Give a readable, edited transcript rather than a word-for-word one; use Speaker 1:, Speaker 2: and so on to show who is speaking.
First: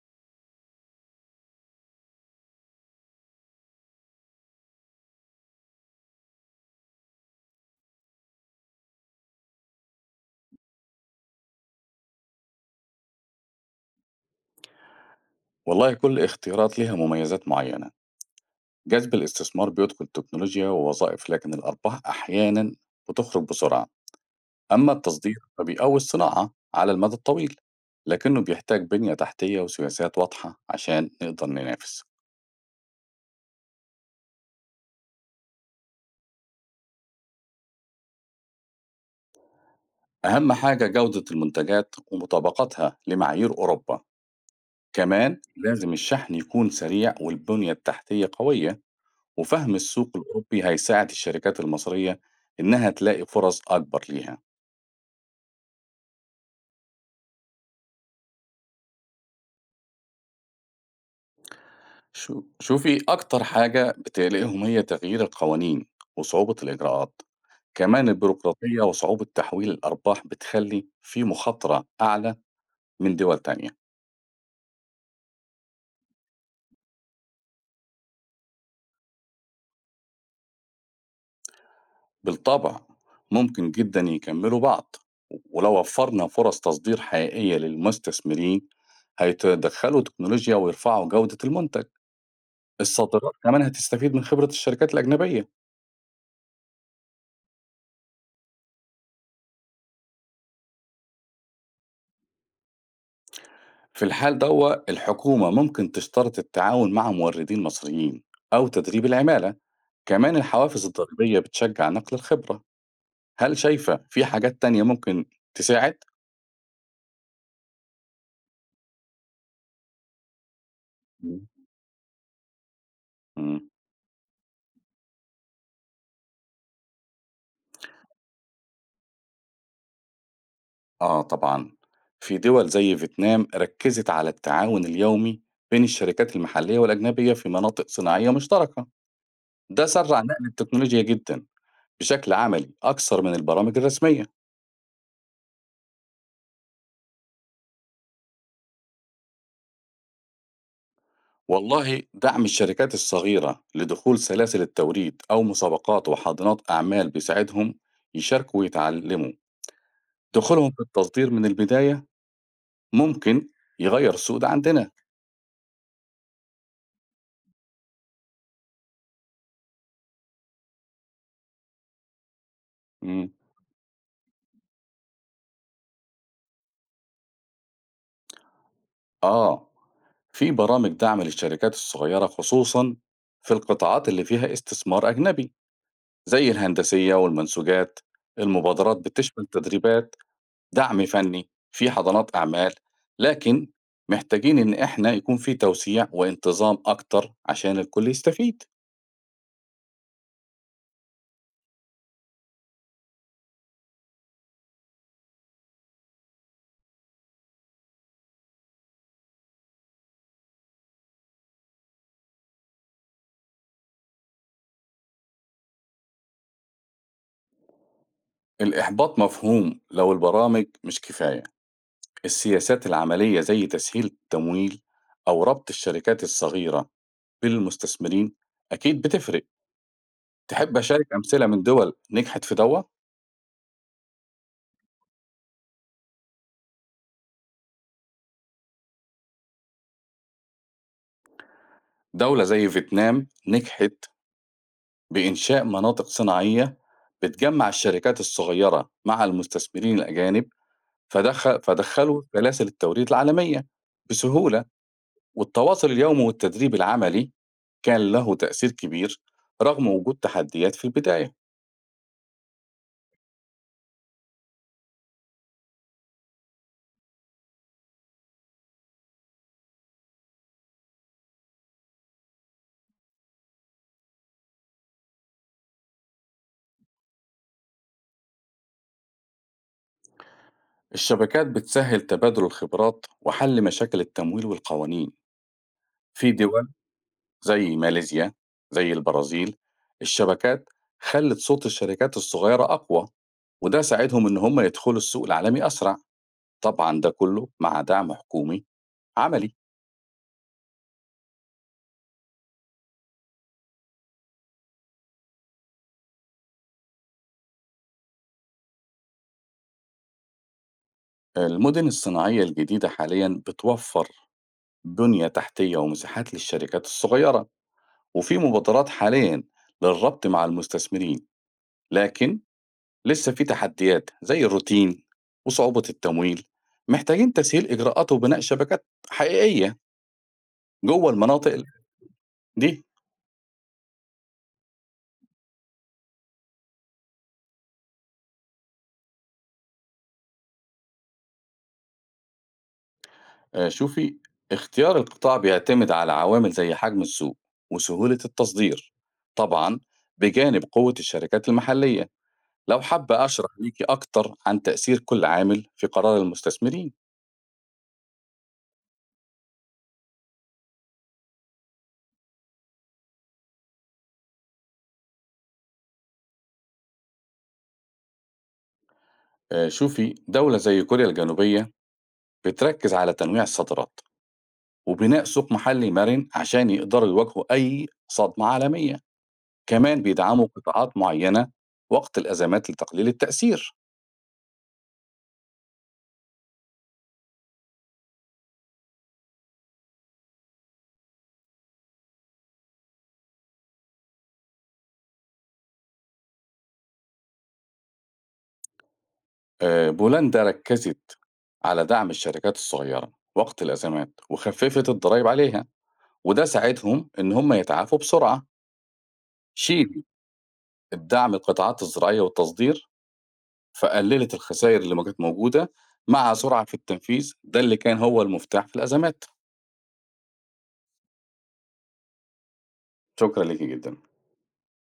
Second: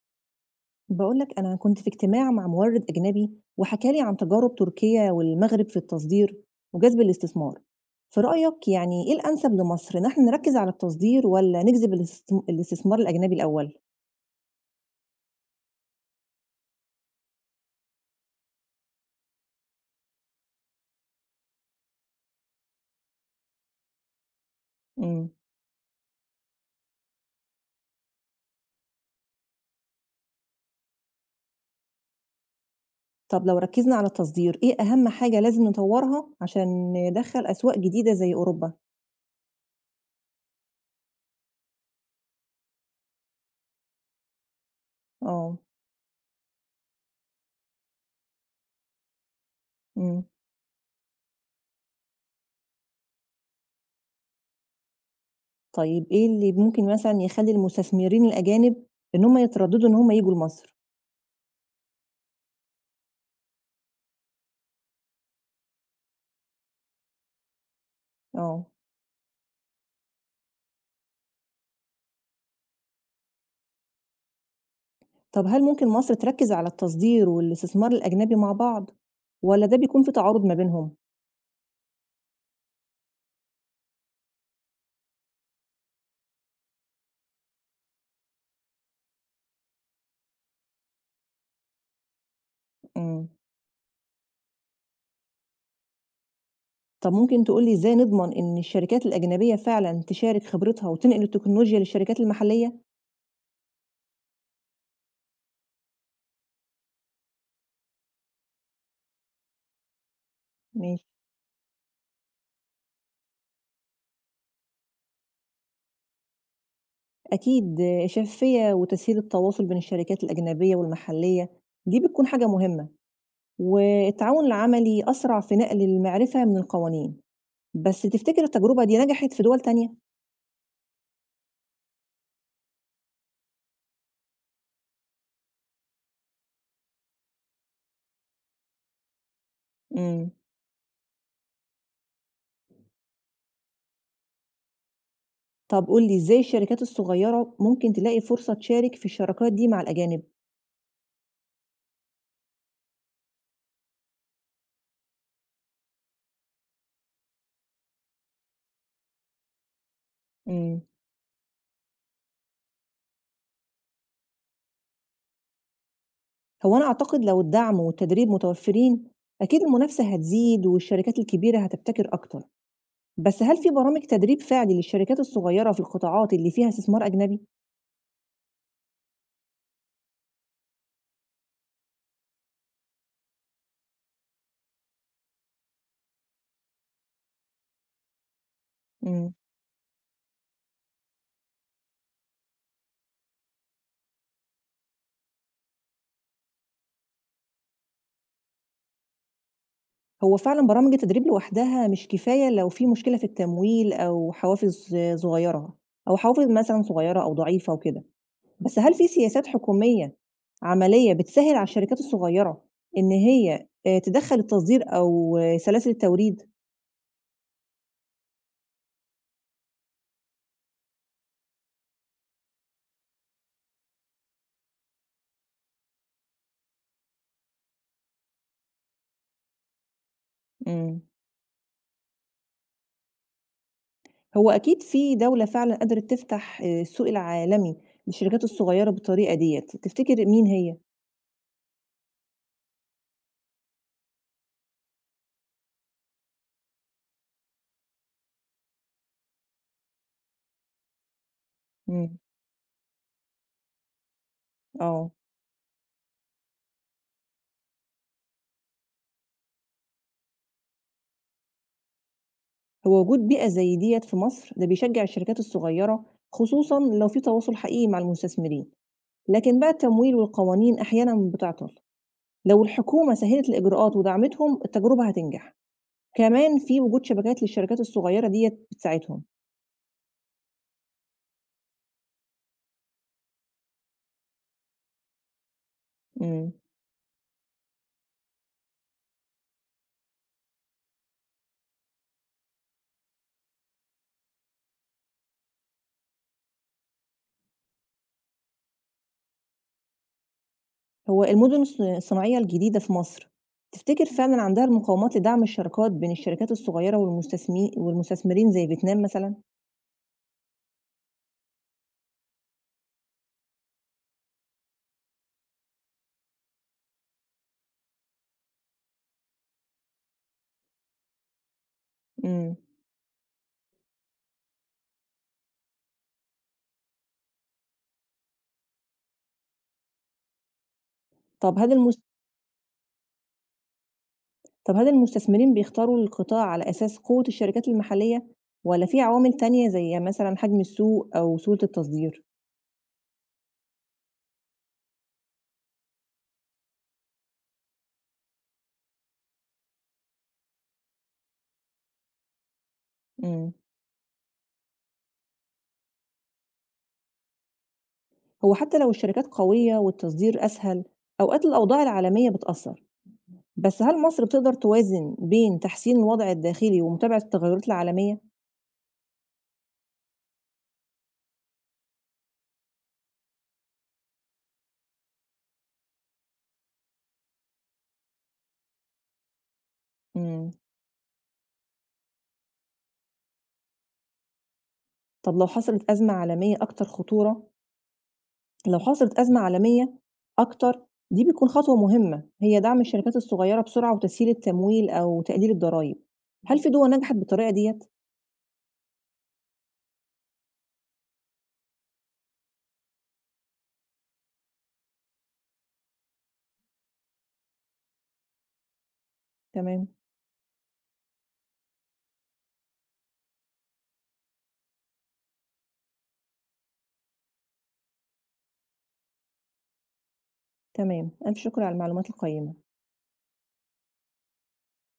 Speaker 1: بقولك أنا كنت في اجتماع مع مورد أجنبي، وحكى لي عن تجارب تركيا والمغرب في التصدير وجذب الاستثمار. في رأيك يعني إيه الأنسب لمصر؟ إن إحنا نركز على التصدير ولا نجذب الاستثمار الأجنبي الأول؟
Speaker 2: والله كل اختيارات لها مميزات معينة. جذب الاستثمار بيدخل تكنولوجيا ووظائف، لكن الأرباح أحيانا بتخرج بسرعة. أما
Speaker 1: مم.
Speaker 2: التصدير فبيقوي الصناعة على المدى الطويل، لكنه بيحتاج بنية تحتية وسياسات واضحة عشان نقدر ننافس.
Speaker 1: طب لو ركزنا على التصدير إيه أهم حاجة لازم نطورها عشان ندخل أسواق جديدة زي أوروبا؟
Speaker 2: أهم حاجة جودة المنتجات ومطابقتها لمعايير أوروبا، كمان
Speaker 1: آه.
Speaker 2: لازم الشحن يكون سريع والبنية التحتية قوية، وفهم السوق
Speaker 1: مم.
Speaker 2: الأوروبي هيساعد الشركات المصرية إنها تلاقي فرص أكبر ليها.
Speaker 1: طيب إيه اللي ممكن مثلا يخلي المستثمرين الأجانب إن هم يترددوا إن هم يجوا لمصر؟
Speaker 2: شوفي، أكتر حاجة بتقلقهم هي تغيير القوانين وصعوبة الإجراءات، كمان
Speaker 1: آه.
Speaker 2: البيروقراطية وصعوبة تحويل الأرباح بتخلي في مخاطرة أعلى من دول تانية.
Speaker 1: طب هل ممكن مصر تركّز على التصدير والاستثمار الأجنبي مع بعض، والّا ده بيكون في تعارض ما بينهم؟
Speaker 2: بالطبع ممكن جدا يكملوا بعض، ولو وفرنا فرص تصدير حقيقية للمستثمرين هيتدخلوا تكنولوجيا ويرفعوا جودة المنتج،
Speaker 1: إمم.
Speaker 2: الصادرات كمان هتستفيد من خبرة الشركات الأجنبية.
Speaker 1: طب ممكن تقول لي إزاي نضمن إن الشركات الأجنبية فعلًا تشارك خبرتها وتنقل التكنولوجيا للشركات المحلية؟
Speaker 2: في الحال دوا الحكومة ممكن تشترط التعاون مع موردين مصريين أو تدريب العمالة، كمان الحوافز
Speaker 1: ماشي.
Speaker 2: الضريبية بتشجّع نقل الخبرة، هل شايفة في حاجات تانية ممكن تساعد؟
Speaker 1: أكيد، آه، الشفافية وتسهيل التواصل بين الشركات الأجنبية
Speaker 2: إمم.
Speaker 1: والمحلية دي بتكون حاجة مهمة،
Speaker 2: إمم،
Speaker 1: والتعاون العملي أسرع في نقل المعرفة من القوانين. بس تفتكر التجربة دي نجحت في دول تانية؟
Speaker 2: آه طبعًا، في دول زي فيتنام ركّزت على التعاون اليومي بين الشركات المحلية والأجنبية في مناطق صناعية مشتركة، ده سرّع
Speaker 1: إمم.
Speaker 2: نقل التكنولوجيا جدًا بشكل عملي أكثر من البرامج الرسمية.
Speaker 1: طب قُل لي إزاي الشركات الصغيرة ممكن تلاقي فرصة تشارك في الشراكات دي مع الأجانب؟
Speaker 2: والله دعم الشركات الصغيرة لدخول سلاسل التوريد أو مسابقات وحاضنات أعمال بيساعدهم يشاركوا ويتعلموا، دخولهم في
Speaker 1: إمم.
Speaker 2: التصدير من البداية ممكن يغير السوق ده عندنا.
Speaker 1: هو أنا أعتقد لو الدعم والتدريب متوفرين، أكيد المنافسة هتزيد والشركات الكبيرة هتبتكر أكتر.
Speaker 2: إمم.
Speaker 1: بس هل في برامج تدريب فعلي للشركات الصغيرة في القطاعات اللي فيها استثمار أجنبي؟
Speaker 2: آه، في برامج دعم للشركات الصغيرة خصوصًا في القطاعات اللي فيها استثمار أجنبي، زي الهندسية والمنسوجات، المبادرات
Speaker 1: إمم.
Speaker 2: بتشمل تدريبات، دعم فني، في حضانات أعمال، لكن محتاجين إن إحنا يكون في توسيع وانتظام أكتر عشان الكل يستفيد.
Speaker 1: هو فعلًا برامج التدريب لوحدها مش كفاية لو في مشكلة في التمويل أو حوافز صغيرة أو حوافز مثلًا صغيرة أو ضعيفة وكده. بس هل في سياسات حكومية عملية بتسهل على الشركات الصغيرة إن هي تدخّل التصدير أو سلاسل التوريد؟
Speaker 2: الإحباط مفهوم لو البرامج مش كفاية. السياسات العملية زي تسهيل التمويل أو ربط الشركات الصغيرة بين المستثمرين أكيد بتفرق، تحب
Speaker 1: إمم.
Speaker 2: أشارك أمثلة من دول نجحت في دوّة؟
Speaker 1: هو أكيد في دولة فعلًا قدرت تفتح السوق العالمي للشركات الصغيرة بالطريقة ديّة. تفتكر مين هي؟
Speaker 2: دولة زي فيتنام نجحت بإنشاء مناطق صناعية بتجمّع الشركات الصغيرة مع المستثمرين الأجانب، فدخ
Speaker 1: إمم.
Speaker 2: فدخّلوا سلاسل التوريد العالمية بسهولة،
Speaker 1: آه.
Speaker 2: والتواصل اليومي والتدريب العملي كان له تأثير كبير رغم وجود تحديات في البداية.
Speaker 1: هو وجود بيئة زي ديّة في مصر ده بيشجّع الشركات الصغيرة، خصوصًا لو في تواصل حقيقي مع المستثمرين، لكن بقى التمويل والقوانين أحيانًا بتعطل. لو الحكومة سهّلت الإجراءات ودعمتهم التجربة هتنجح. كمان في وجود شبكات للشركات الصغيرة ديّة بتساعدهم.
Speaker 2: الشبكات بتسهّل تبادل الخبرات وحل مشاكل التمويل والقوانين، في
Speaker 1: إمم.
Speaker 2: دول زي ماليزيا، زي البرازيل، الشبكات خلّت صوت الشركات الصغيرة أقوى، وده ساعدهم إن هم يدخلوا السوق العالمي أسرع، طبعًا ده كله مع دعم حكومي عملي.
Speaker 1: هو المدن الصناعية الجديدة في مصر، تفتكر فعلًا عندها المقومات لدعم الشراكات بين الشركات الصغيرة والمستثمرين زي فيتنام مثلًا؟
Speaker 2: المدن الصناعية الجديدة حاليًا بتوفر بنية تحتية ومساحات للشركات الصغيرة، وفي مبادرات حاليًا للربط مع المستثمرين، لكن
Speaker 1: إمم.
Speaker 2: لسه في تحديات زي الروتين وصعوبة التمويل، محتاجين تسهيل إجراءات وبناء شبكات حقيقية جوه
Speaker 1: طَب
Speaker 2: المناطق
Speaker 1: هل المس
Speaker 2: دي.
Speaker 1: طَب هل المستثمرين بيختاروا القطاع على أساس قوة الشركات المحلية والّا في عوامل تانية زي مثلًا حجم السوق أو سهولة التصدير؟
Speaker 2: آه، شوفي، اختيار القطاع بيعتمد على عوامل زي حجم السوق وسهولة التصدير، طبعا بجانب قوة الشركات المحلية. لو حابة أشرح
Speaker 1: إمم.
Speaker 2: ليكي أكتر عن تأثير كل عامل في قرار المستثمرين.
Speaker 1: هو حتى لو الشركات قوية والتصدير أسهل، أوقات الأوضاع العالمية بتأثّر. بس هل مصر بتقدر توازن بين تحسين الوضع الداخلي ومتابعة التغيرات العالمية؟
Speaker 2: آه، شوفي، دولة زي كوريا الجنوبية بتركز على تنويع الصادرات وبناء سوق محلي مرن عشان يقدروا يواجهوا أي صدمة عالمية، كمان بيدعموا
Speaker 1: إمم.
Speaker 2: قطاعات معينة وقت الأزمات لتقليل التأثير.
Speaker 1: طب لو حصلت أزمة عالمية أكتر دي بتكون خطوة مهمة، هي دعم الشركات الصغيرة بسرعة وتسهيل التمويل أو تقليل الضرايب. هل في دول نجحت بالطريقة ديّة؟
Speaker 2: آه، بولندا ركزت على دعم الشركات الصغيرة وقت الأزمات وخففت الضرائب عليها وده ساعدهم إن هم يتعافوا بسرعة.
Speaker 1: تمام،
Speaker 2: شيلي، الدعم للقطاعات الزراعية والتصدير فقللت الخسائر اللي ما كانت موجودة، مع سرعة في التنفيذ ده اللي كان هو المفتاح في الأزمات.
Speaker 1: تمام. ألف شكر على المعلومات القيّمة.
Speaker 2: شكرا لك جدا.